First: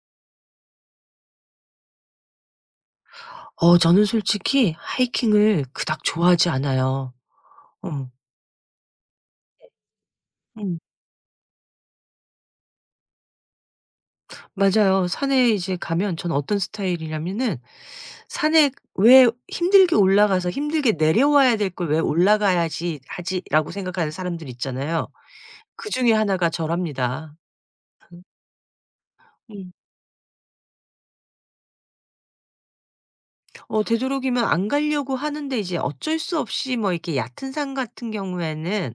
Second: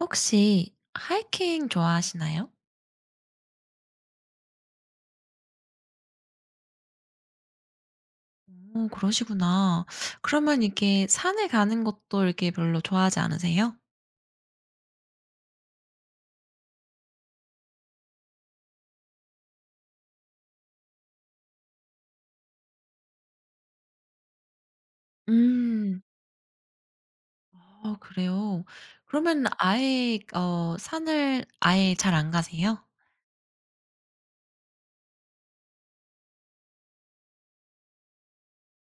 혹시 하이킹 좋아하시나요? 저는 솔직히 하이킹을 그닥 좋아하지 않아요. 어. 오, 그러시구나. 그러면 음. 이렇게 산에 가는 것도 이렇게 별로 좋아하지 않으세요? 맞아요. 산에 이제 가면 전 어떤 스타일이냐면은 산에 왜 힘들게 올라가서 힘들게 내려와야 될 걸 '왜 올라가야지 하지.'라고 생각하는 사람들 있잖아요. 음. 그중에 하나가 저랍니다. 아, 그래요? 그러면 음. 아예 산을 아예 잘 안 가세요? 되도록이면 안 가려고 하는데 이제 어쩔 수 없이 뭐 이렇게 얕은 산 같은 경우에는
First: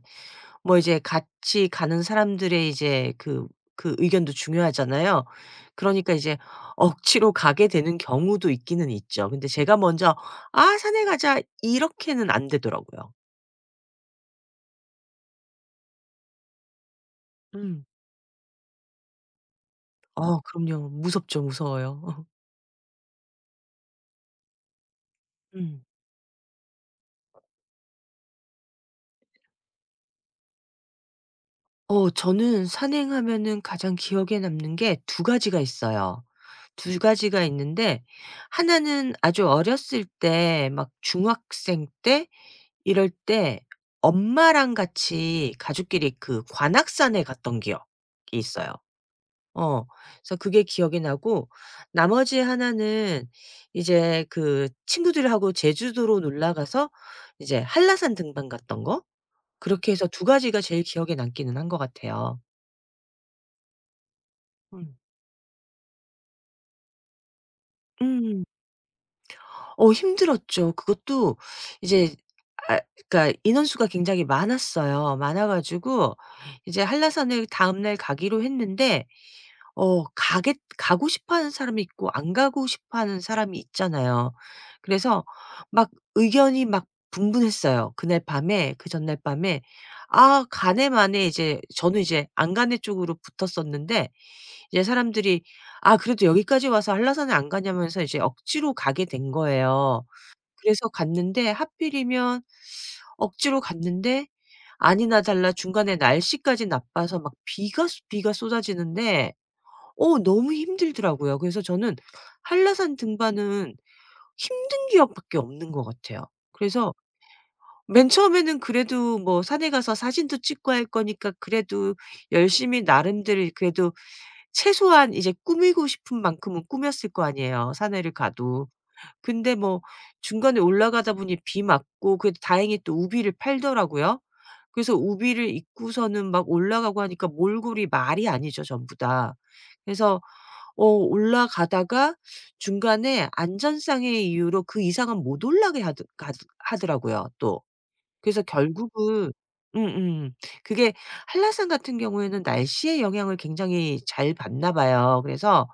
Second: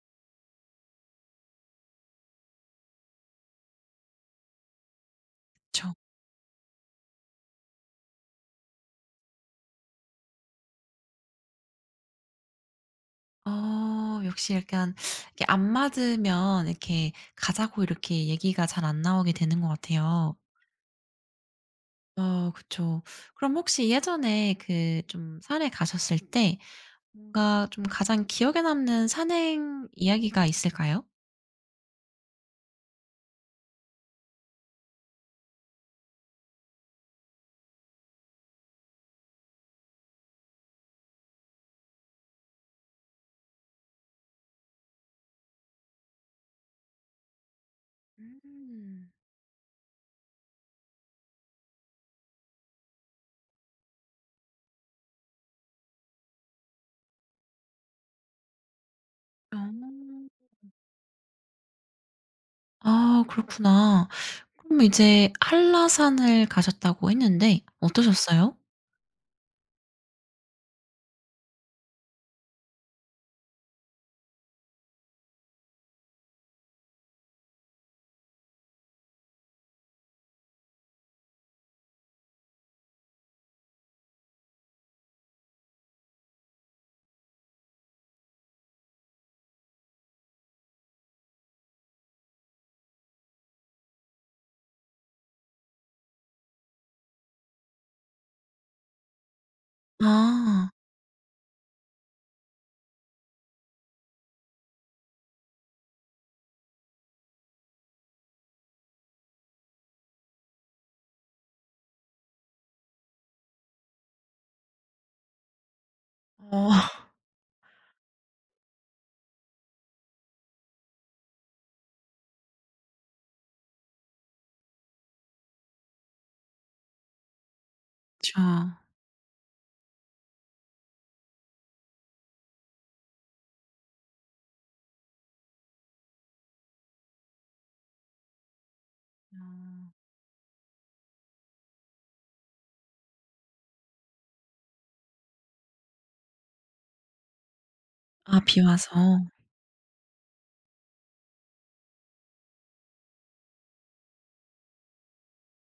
뭐 이제 같이 가는 사람들의 이제 그 의견도 중요하잖아요. 그쵸. 그러니까 이제 억지로 가게 되는 경우도 있기는 있죠. 근데 제가 먼저 "아 산에 가자." 이렇게는 안 되더라고요. 어, 역시 약간 이렇게 안 맞으면 이렇게 가자고 음. 이렇게 얘기가 잘 안 나오게 되는 것 같아요. 그럼요. 무섭죠. 무서워요. 어, 그쵸. 그럼 혹시 예전에 그 좀 산에 음. 가셨을 때 뭔가 좀 가장 기억에 남는 산행 이야기가 있을까요? 저는 산행하면은 가장 기억에 남는 게 두 가지가 있어요. 두 가지가 있는데 하나는 아주 어렸을 때 막 중학생 때 이럴 때 엄마랑 같이 가족끼리 그 관악산에 갔던 기억이 있어요. 음. 어. 그래서 그게 기억이 나고 나머지 하나는 이제 그 친구들하고 제주도로 놀러 가서 이제 한라산 등반 갔던 거? 그렇게 해서 두 어. 가지가 제일 기억에 남기는 한 것 같아요. 아, 그렇구나. 그럼 음. 이제 한라산을 가셨다고 했는데 음. 어떠셨어요? 힘들었죠. 그것도 이제 아 그러니까 인원수가 굉장히 많았어요. 많아 가지고 이제 한라산을 다음날 가기로 했는데 어 가겠 가고 싶어 하는 사람이 있고 안 가고 싶어 하는 사람이 있잖아요. 그래서 막 의견이 막 분분했어요. 그날 밤에 그 전날 밤에 아 간에 만에 이제 저는 이제 안 가네 쪽으로 붙었었는데 이제 사람들이 "아 그래도 여기까지 와서 한라산에 안 가냐."면서 이제 억지로 가게 된 거예요. 아. 그래서 갔는데 하필이면 억지로 갔는데 아니나 달라 중간에 날씨까지 나빠서 막 비가 쏟아지는데 너무 힘들더라고요. 그래서 저는 한라산 등반은 힘든 기억밖에 없는 것 같아요. 어. 그래서 맨 처음에는 그래도 뭐 산에 가서 사진도 찍고 할 거니까 그래도 열심히 나름대로 그래도 최소한 이제 꾸미고 싶은 만큼은 꾸몄을 거 아니에요, 산에를 그쵸. 가도. 근데 뭐 중간에 올라가다 보니 비 맞고 그래도 다행히 또 우비를 팔더라고요. 그래서 우비를 입고서는 막 올라가고 하니까 몰골이 말이 아니죠, 전부 다. 그래서 올라가다가 중간에 안전상의 이유로 그 이상은 못 올라게 하 가드 하더라고요 또. 아, 그래서 비 와서. 결국은 음음. 그게 한라산 같은 경우에는 날씨의 영향을 굉장히 잘 받나 봐요. 그래서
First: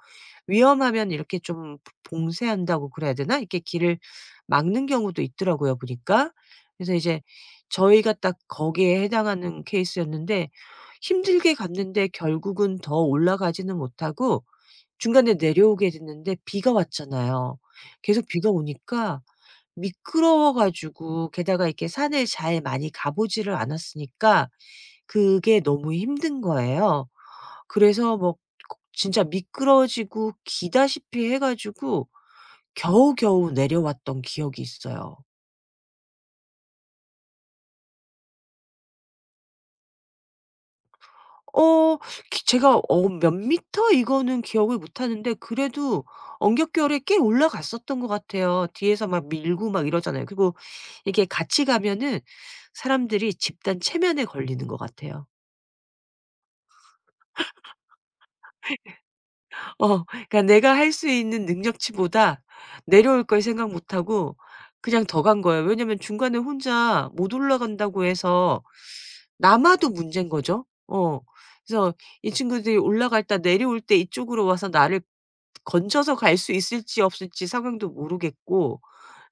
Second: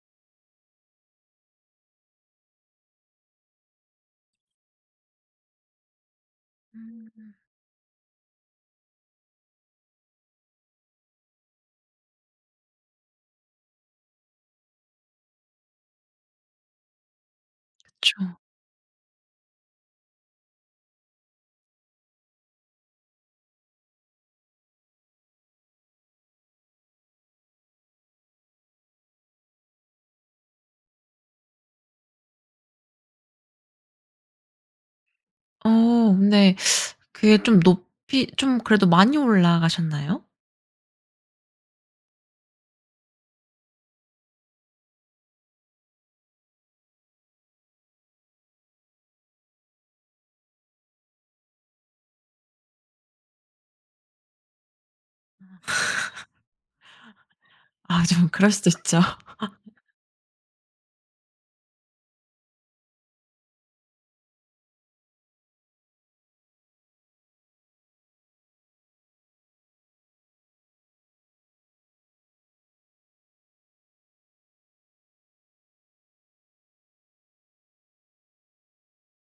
위험하면 이렇게 좀 봉쇄한다고 그래야 되나? 이렇게 길을 막는 경우도 있더라고요 보니까. 그래서 이제 음. 저희가 딱 거기에 해당하는 케이스였는데 힘들게 갔는데 결국은 더 올라가지는 못하고 중간에 내려오게 됐는데 비가 왔잖아요. 그쵸. 계속 비가 오니까 미끄러워 가지고 게다가 이렇게 산을 잘 많이 가 보지를 않았으니까 그게 너무 힘든 거예요. 그래서 뭐 진짜 미끄러지고 기다시피 해 가지고 겨우겨우 내려왔던 기억이 있어요. 어 근데 그게 좀 높이 좀 그래도 많이 올라가셨나요? 어 기 제가 몇 미터 이거는 기억을 못 하는데 그래도 언격결에 꽤 올라갔었던 것 같아요. 뒤에서 막 밀고 막 이러잖아요. 그리고 이게 같이 가면은 사람들이 집단 체면에 걸리는 것 같아요. 아, 좀 그럴 수도 있죠. 그러니까 내가 할 수 있는 능력치보다 내려올 걸 생각 못 하고 그냥 더 간 거예요. 왜냐면 중간에 혼자 못 올라간다고 해서 남아도 문제인 거죠. 어. 그래서 이 친구들이 올라갈 때 내려올 때 이쪽으로 와서 나를 건져서 갈 수 있을지 없을지 상황도 모르겠고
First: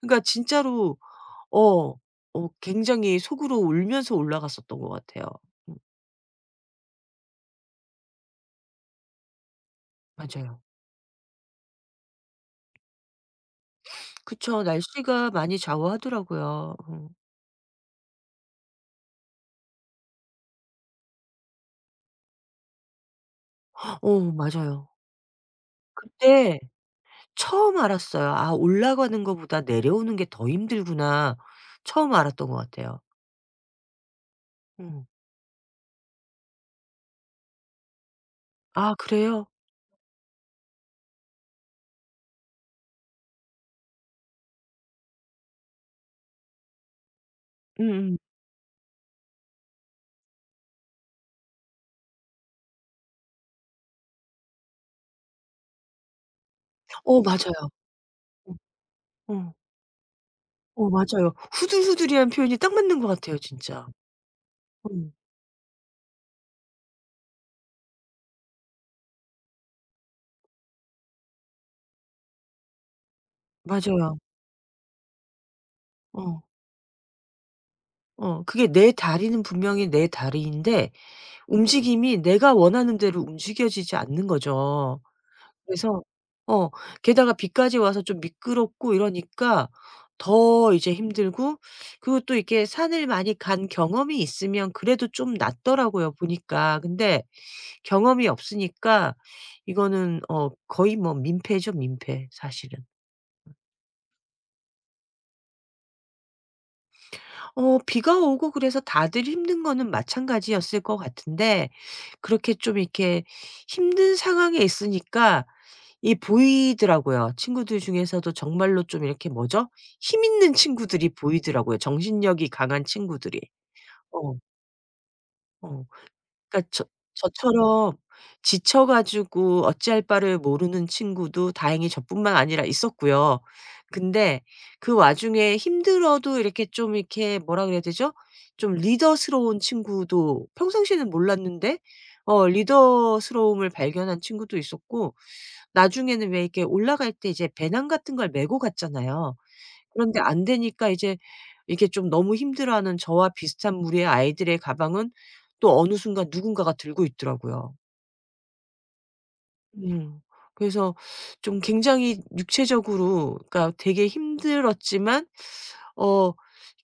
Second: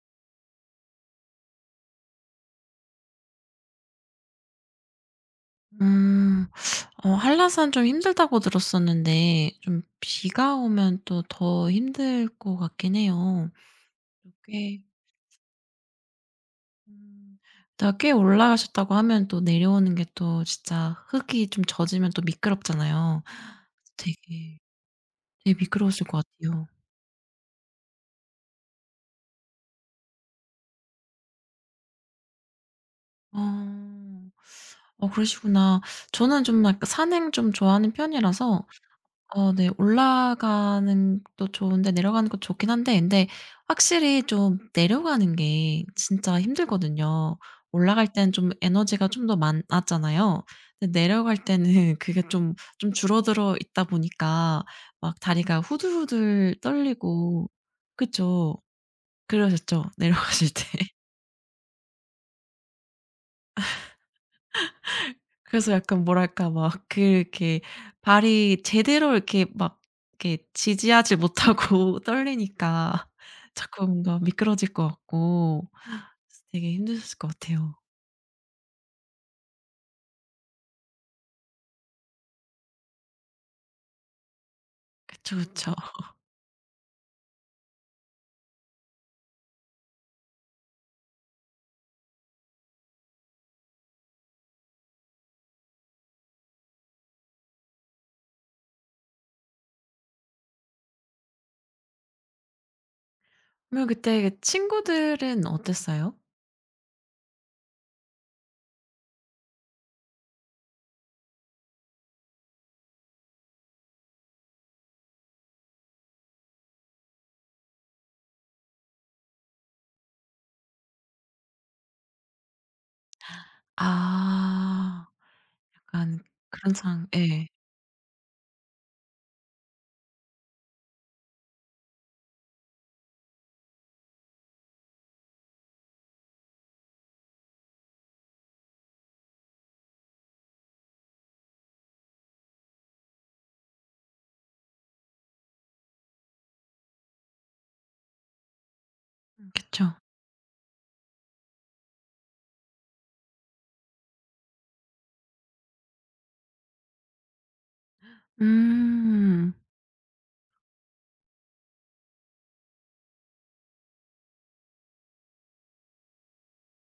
그러니까 진짜로 어 굉장히 속으로 울면서 올라갔었던 것 같아요. 음 음. 어, 한라산 좀 힘들다고 들었었는데 좀 비가 맞아요. 오면 또 더 힘들 것 같긴 해요. 그쵸. 꽤, 날씨가 많이 좌우하더라고요. 음, 일단 꽤 올라가셨다고 하면 또 내려오는 게 또 진짜 흙이 좀 젖으면 또 미끄럽잖아요. 어 되게, 맞아요. 되게 미끄러우실 것 그때 같아요. 처음 알았어요. '아 올라가는 거보다 내려오는 게 더 힘들구나.' 처음 알았던 것 같아요. 어. 음. 어, 그러시구나. 저는 좀 약간 산행 좀 좋아하는 편이라서 아 그래요? 어 네. 올라가는 것도 좋은데 내려가는 것도 좋긴 한데 근데 확실히 좀 내려가는 게 진짜 힘들거든요. 올라갈 음음. 때는 좀 에너지가 좀 더 많았잖아요. 근데 내려갈 때는 그게 좀 줄어들어 있다 보니까 막 다리가 후들후들 어 떨리고. 맞아요. 그쵸. 어. 그러셨죠? 내려가실 때. 어 맞아요. 후들후들이란 표현이 딱 맞는 것 같아요 진짜. 음. 그래서 약간 뭐랄까 막 그 이렇게 발이 제대로 이렇게 막 이렇게 지지하지 못하고 떨리니까 자꾸 맞아요. 뭔가 미끄러질 것 같고 어. 되게 힘드셨을 것 같아요. 어. 그게 내 다리는 분명히 내 다리인데 움직임이 내가 원하는 대로 움직여지지 않는 거죠. 그쵸, 그쵸. 그래서 어 게다가 비까지 와서 좀 미끄럽고 이러니까 더 이제 힘들고 그리고 또 이렇게 산을 많이 간 경험이 있으면 그래도 좀 낫더라고요 보니까. 근데 경험이 없으니까 이거는 거의 뭐 민폐죠 민폐 사실은. 그러면 그때 그 친구들은 어땠어요? 비가 오고 그래서 다들 힘든 거는 마찬가지였을 것 같은데 그렇게 좀 이렇게 힘든 상황에 있으니까 이 보이더라고요. 친구들 중에서도 정말로 좀 이렇게 뭐죠? 힘 있는 친구들이 보이더라고요, 정신력이 강한 친구들이. 어. 아. 어. 약간 그러니까 그런 저 상황, 예. 저처럼 지쳐 가지고 어찌할 바를 모르는 친구도 다행히 저뿐만 아니라 있었고요. 근데 그 와중에 힘들어도 이렇게 좀 이렇게 뭐라 그래야 되죠? 좀 리더스러운 친구도 평상시에는 몰랐는데 리더스러움을 발견한 친구도 있었고 나중에는 왜 이렇게 올라갈 때 이제 배낭 같은 걸 메고 갔잖아요. 그쵸. 그런데 안 되니까 이제 이게 좀 너무 힘들어하는 저와 비슷한 무리의 아이들의 가방은 또 어느 순간 누군가가 들고 있더라고요. 음. 음. 그래서 좀 굉장히 육체적으로 그러니까 되게 힘들었지만 어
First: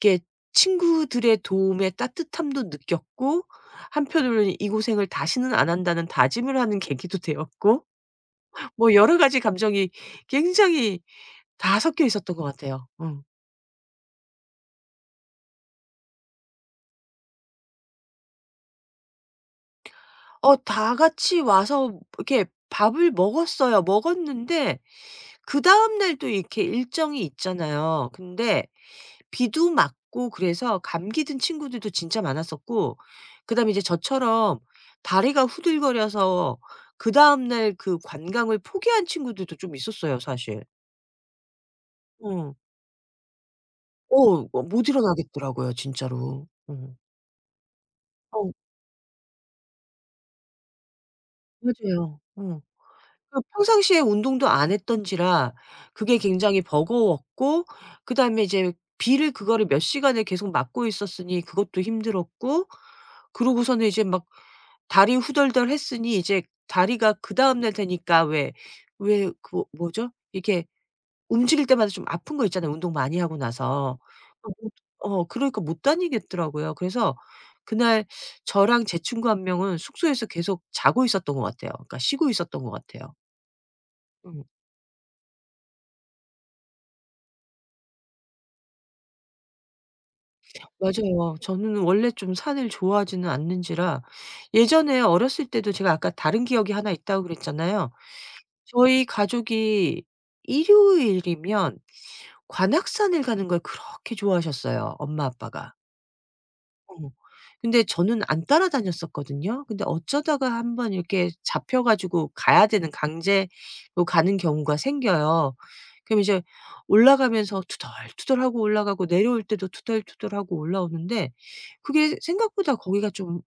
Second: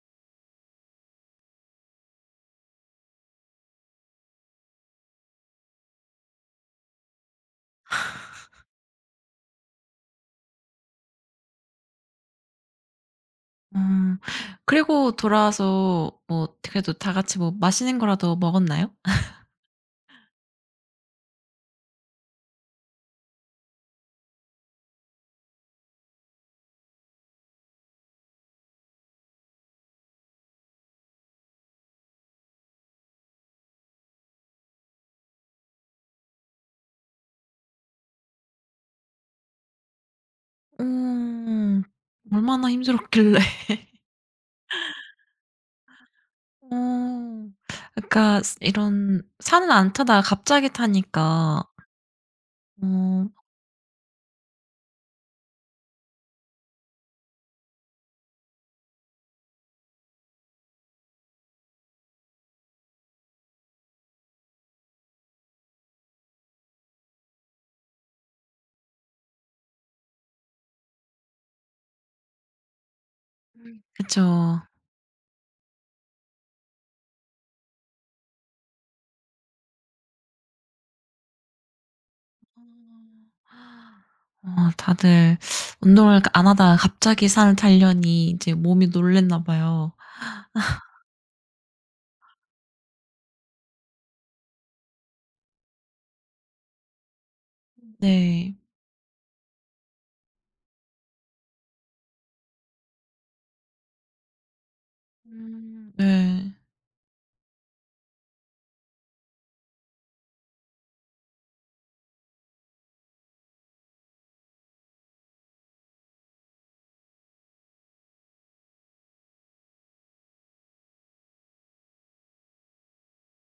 이렇게 친구들의 도움의 따뜻함도 느꼈고 한편으로는 이 고생을 다시는 안 한다는 다짐을 하는 계기도 되었고 뭐 여러 가지 감정이 굉장히 다 섞여 있었던 것 같아요. 음. 어. 그리고 돌아와서 뭐 그래도 다 같이 뭐 맛있는 거라도 먹었나요? 다 같이 와서 이렇게 밥을 먹었어요. 먹었는데 그다음 날도 이렇게 일정이 있잖아요. 근데 비도 맞고 그래서 감기 든 친구들도 진짜 많았었고 그다음에 이제 저처럼 다리가 후들거려서 그다음 날 그 관광을 포기한 친구들도 좀 있었어요 사실. 음, 응. 얼마나 힘들었길래. 어 못 일어나겠더라고요 진짜로. 응. 어. 그러니까 어 스 이런 산을 안 타다가 갑자기 타니까 맞아요. 응. 어 그 평상시에 운동도 안 했던지라 그게 굉장히 버거웠고 그다음에 이제 비를 그거를 몇 시간을 계속 맞고 있었으니 그것도 힘들었고 그러고서는 이제 막 다리 후덜덜했으니 이제 다리가 그다음 날 되니까 왜 그 뭐죠? 이렇게 움직일 때마다 좀 아픈 거 있잖아요, 운동 많이 하고 나서. 어 그쵸. 못 어 그러니까 못 다니겠더라고요. 그래서 그날 저랑 제 친구 한 명은 숙소에서 계속 자고 있었던 것 같아요. 그러니까 쉬고 있었던 것 같아요. 음. 어 다들 운동을 그러니까 안 하다가 갑자기 산을 타려니 이제 몸이 놀랐나 봐요. 맞아요. 저는 원래 좀 산을 좋아하지는 않는지라 예전에 어렸을 때도 제가 아까 다른 기억이 하나 있다고 그랬잖아요. 네. 저희 가족이 일요일이면 관악산을 가는 걸 그렇게 좋아하셨어요, 엄마 아빠가. 음. 네. 어. 근데 저는 안 따라다녔었거든요. 근데 어쩌다가 한번 이렇게 잡혀 가지고 가야 되는 강제로 가는 경우가 생겨요. 그럼 이제 올라가면서 투덜투덜하고 올라가고 내려올 때도 투덜투덜하고 올라오는데 그게 생각보다 거기가 좀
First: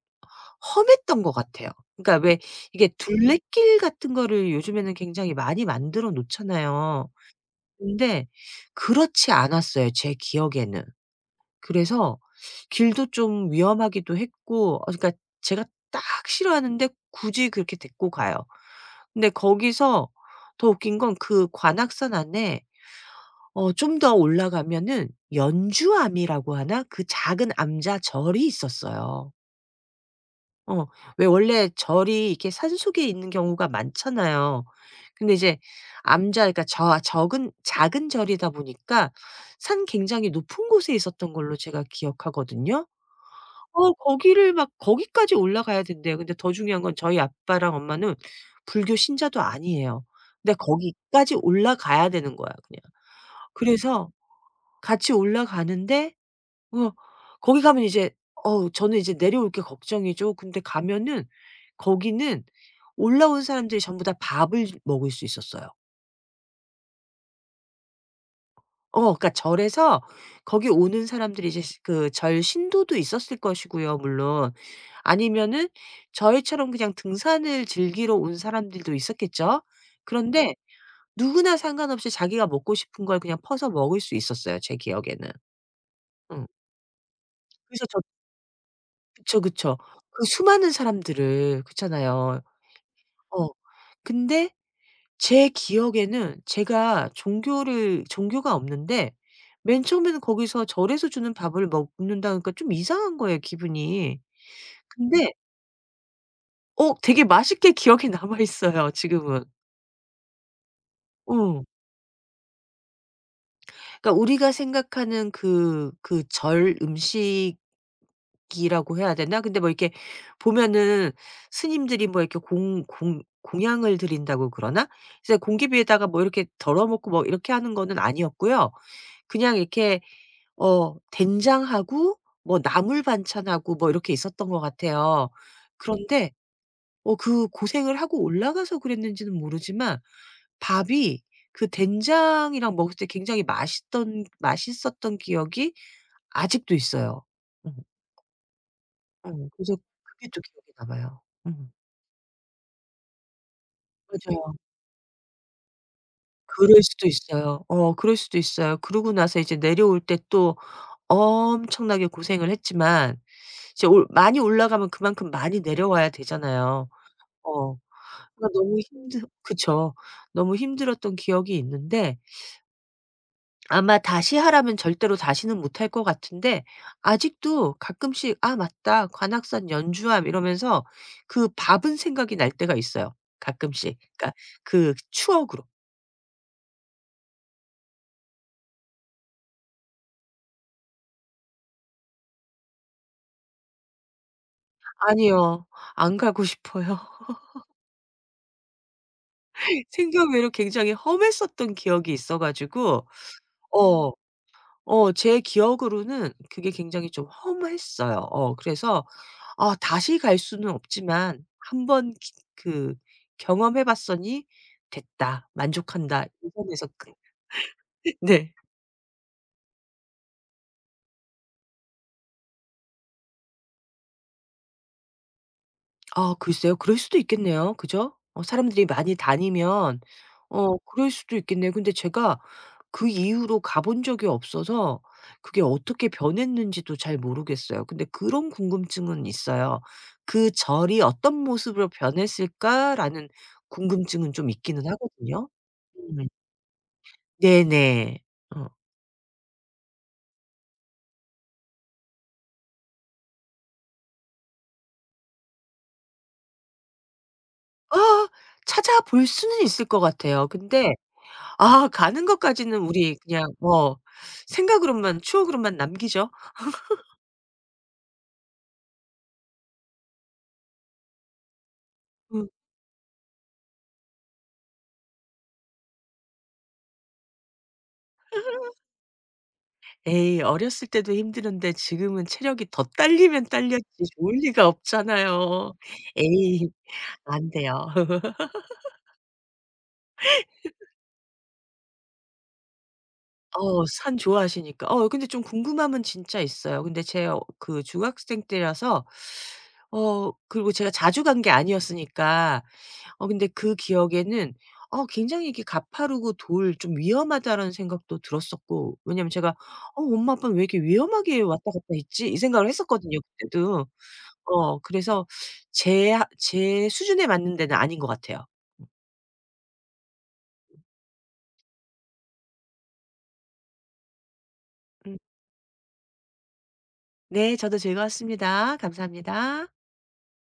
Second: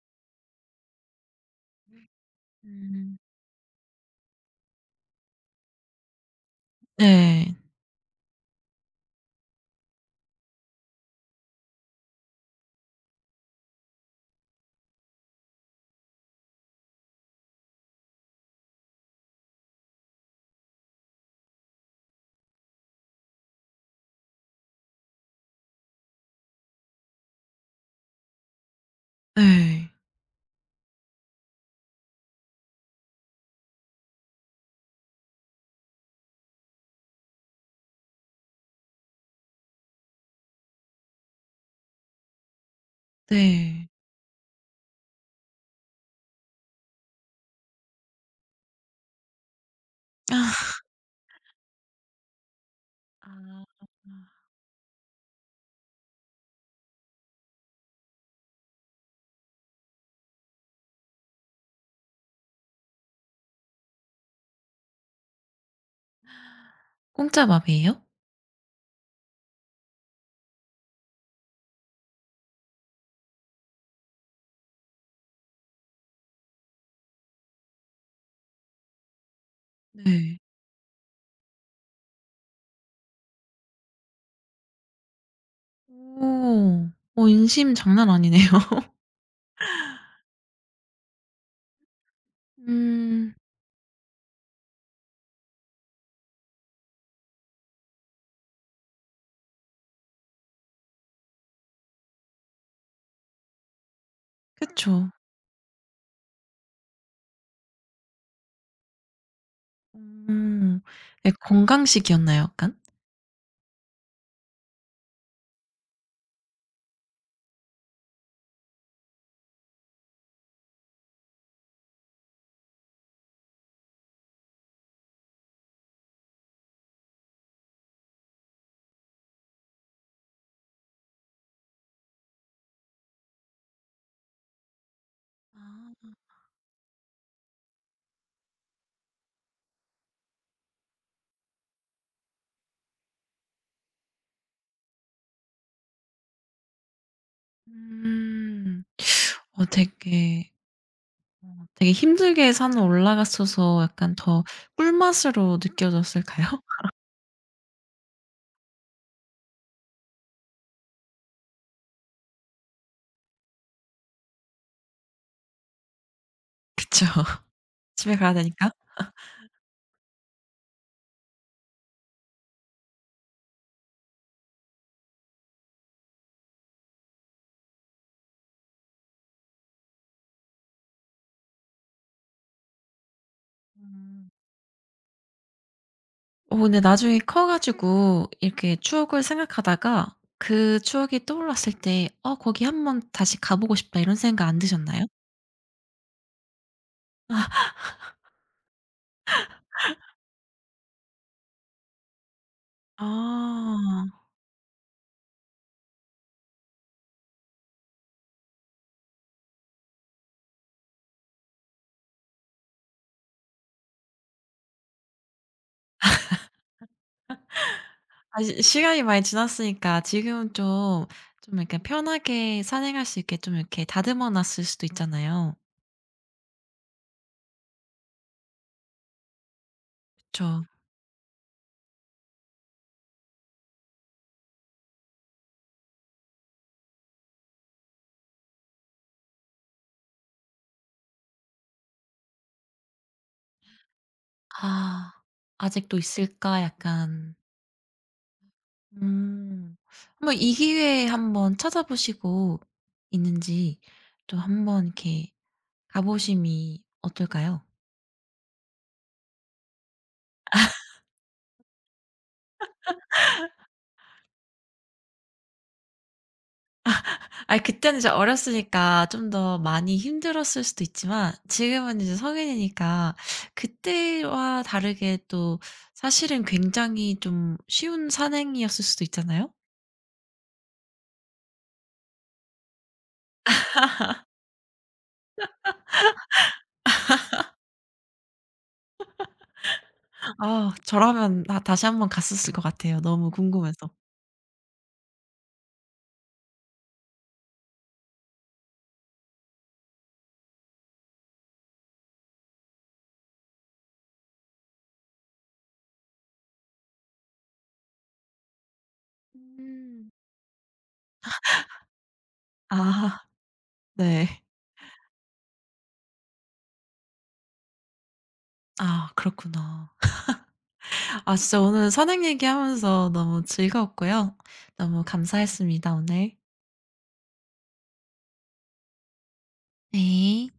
험했던 것 같아요. 그러니까 왜 이게 음. 둘레길 같은 거를 요즘에는 굉장히 많이 만들어 놓잖아요. 네. 근데 그렇지 않았어요, 제 기억에는. 그래서 길도 좀 위험하기도 했고 그러니까 제가 딱 싫어하는데 굳이 그렇게 데리고 가요. 근데 거기서 더 웃긴 건 그 관악산 안에 좀 더 올라가면은 연주암이라고 하나? 그 작은 암자 절이 있었어요. 네. 어 왜 원래 절이 이렇게 산속에 있는 경우가 많잖아요. 근데 이제 암자 그러니까 저 적은 작은 절이다 보니까 산 굉장히 높은 곳에 있었던 걸로 제가 기억하거든요. 네. 거기를 막 거기까지 올라가야 된대요. 근데 더 중요한 건 저희 아빠랑 엄마는 불교 신자도 아니에요. 근데 아. 거기까지 올라가야 되는 거야 그냥. 그래서 같이 올라가는데 어 거기 가면 이제 어우 저는 이제 내려올 게 걱정이죠. 근데 가면은 거기는 올라온 사람들이 전부 다 밥을 먹을 수 있었어요. 공짜밥이에요? 그러니까 절에서 거기 오는 사람들이 이제 그 절 신도도 있었을 것이고요 물론. 아니면은 저희처럼 그냥 등산을 즐기러 온 사람들도 있었겠죠. 네. 그런데 누구나 상관없이 자기가 먹고 싶은 걸 그냥 퍼서 먹을 수 있었어요 제 기억에는. 응. 오. 어, 인심 그래서 저 장난 아니네요. 그쵸, 그쵸. 그 수많은 사람들을 그렇잖아요. 음. 어. 근데 제 기억에는 제가 종교를 종교가 없는데 맨 처음에는 거기서 절에서 주는 밥을 먹는다니까 좀 이상한 거예요 기분이. 그쵸. 근데 되게 맛있게 기억에 남아 있어요 지금은. 음. 네, 어. 건강식이었나요 약간? 그러니까 우리가 생각하는 그 절 음식 이라고 해야 되나? 근데 뭐 이렇게 보면은 스님들이 뭐 이렇게 공 공 공양을 드린다고 그러나? 이제 공기 비에다가 뭐 이렇게 덜어 먹고 뭐 이렇게 하는 거는 아니었고요. 그냥 이렇게 된장하고 뭐 나물 반찬하고 뭐 이렇게 있었던 것 같아요. 네. 아. 그런데 그 고생을 하고 올라가서 그랬는지는 모르지만 밥이 그 된장이랑 먹을 때 굉장히 맛있던 맛있었던 기억이 아직도 있어요. 음. 음. 음. 어 그래서 그게 또 되게 기억에 남아요. 어, 음. 되게 힘들게 산을 올라갔어서 약간 더 맞아요. 꿀맛으로 느껴졌을까요? 그럴 수도 있어요. 어 그럴 수도 있어요. 그러고 나서 이제 내려올 때 또 엄청나게 고생을 했지만 이제 올 많이 올라가면 그만큼 많이 내려와야 되잖아요. 그쵸. 어. 집에 가야 그러니까 되니까. 너무 힘들 그쵸. 너무 힘들었던 기억이 있는데 아마 다시 하라면 절대로 다시는 못할 것 같은데 아직도 가끔씩 '아 맞다. 관악산 연주함.' 이러면서 그 밥은 생각이 날 때가 있어요 가끔씩. 그러니까 그 추억으로. 어 근데 나중에 커 가지고 이렇게 추억을 생각하다가 그 추억이 떠올랐을 때 '어 거기 한 번 다시 가 보고 싶다.' 이런 생각 안 드셨나요? 아니요. 안 가고 싶어요. 생각 외로 굉장히 험했었던 기억이 있어 가지고 아. 어. 제 기억으로는 그게 굉장히 좀 허무했어요. 그래서 아 다시 갈 수는 없지만 한번 기 그 경험해 봤으니 됐다. 만족한다.' 이 선에서 끝 아 네. 시 시간이 많이 지났으니까 지금 좀 이렇게 편하게 산행할 수 있게 좀 이렇게 다듬어 놨을 수도 있잖아요. 아 글쎄요. 그럴 수도 있겠네요. 그죠? 사람들이 많이 다니면 그쵸. 그럴 수도 있겠네요. 근데 제가 그 이후로 가본 적이 없어서 그게 어떻게 변했는지도 잘 모르겠어요. 근데 그런 궁금증은 있어요. '그 절이 어떤 모습으로 변했을까?'라는 궁금증은 좀 있기는 '아 하거든요. 아직도 음. 있을까?' 약간. 네네. 어. 음. 한번 이 기회에 한번 찾아보시고 있는지 또 한번 이렇게 가 보심이 어떨까요? 아 찾아볼 수는 있을 것 같아요. 근데 아 가는 것까지는 우리 그냥 뭐 생각으로만 추억으로만 남기죠. 아이, 그때는 이제 어렸으니까 좀 더 많이 힘들었을 수도 있지만 지금은 이제 음. 성인이니까 그때와 다르게 또 사실은 굉장히 좀 쉬운 산행이었을 수도 있잖아요. 에이 어렸을 때도 힘드는데 지금은 체력이 더 딸리면 딸렸지 좋을 리가 없잖아요. 에이 안 돼요. 아, 저라면 다 다시 한번 갔었을 것 같아요, 너무 궁금해서. 산 좋아하시니까. 근데 좀 궁금함은 진짜 있어요. 근데 제 어 그 중학생 때라서 그리고 제가 자주 간 게 아니었으니까 근데 그 기억에는 굉장히 이게 가파르고 돌 좀 위험하다라는 생각도 들었었고 왜냐면 제가 '어 음. 엄마 아빠는 왜 이렇게 위험하게 왔다 갔다 했지?' 이 생각을 했었거든요 아 그때도. 네. 그래서 제 수준에 맞는 데는 아닌 것 같아요. 아, 그렇구나. 아 진짜 오늘 산행 얘기하면서 너무 즐거웠고요. 너무 음. 감사했습니다, 오늘. 네 저도 즐거웠습니다. 감사합니다. 네.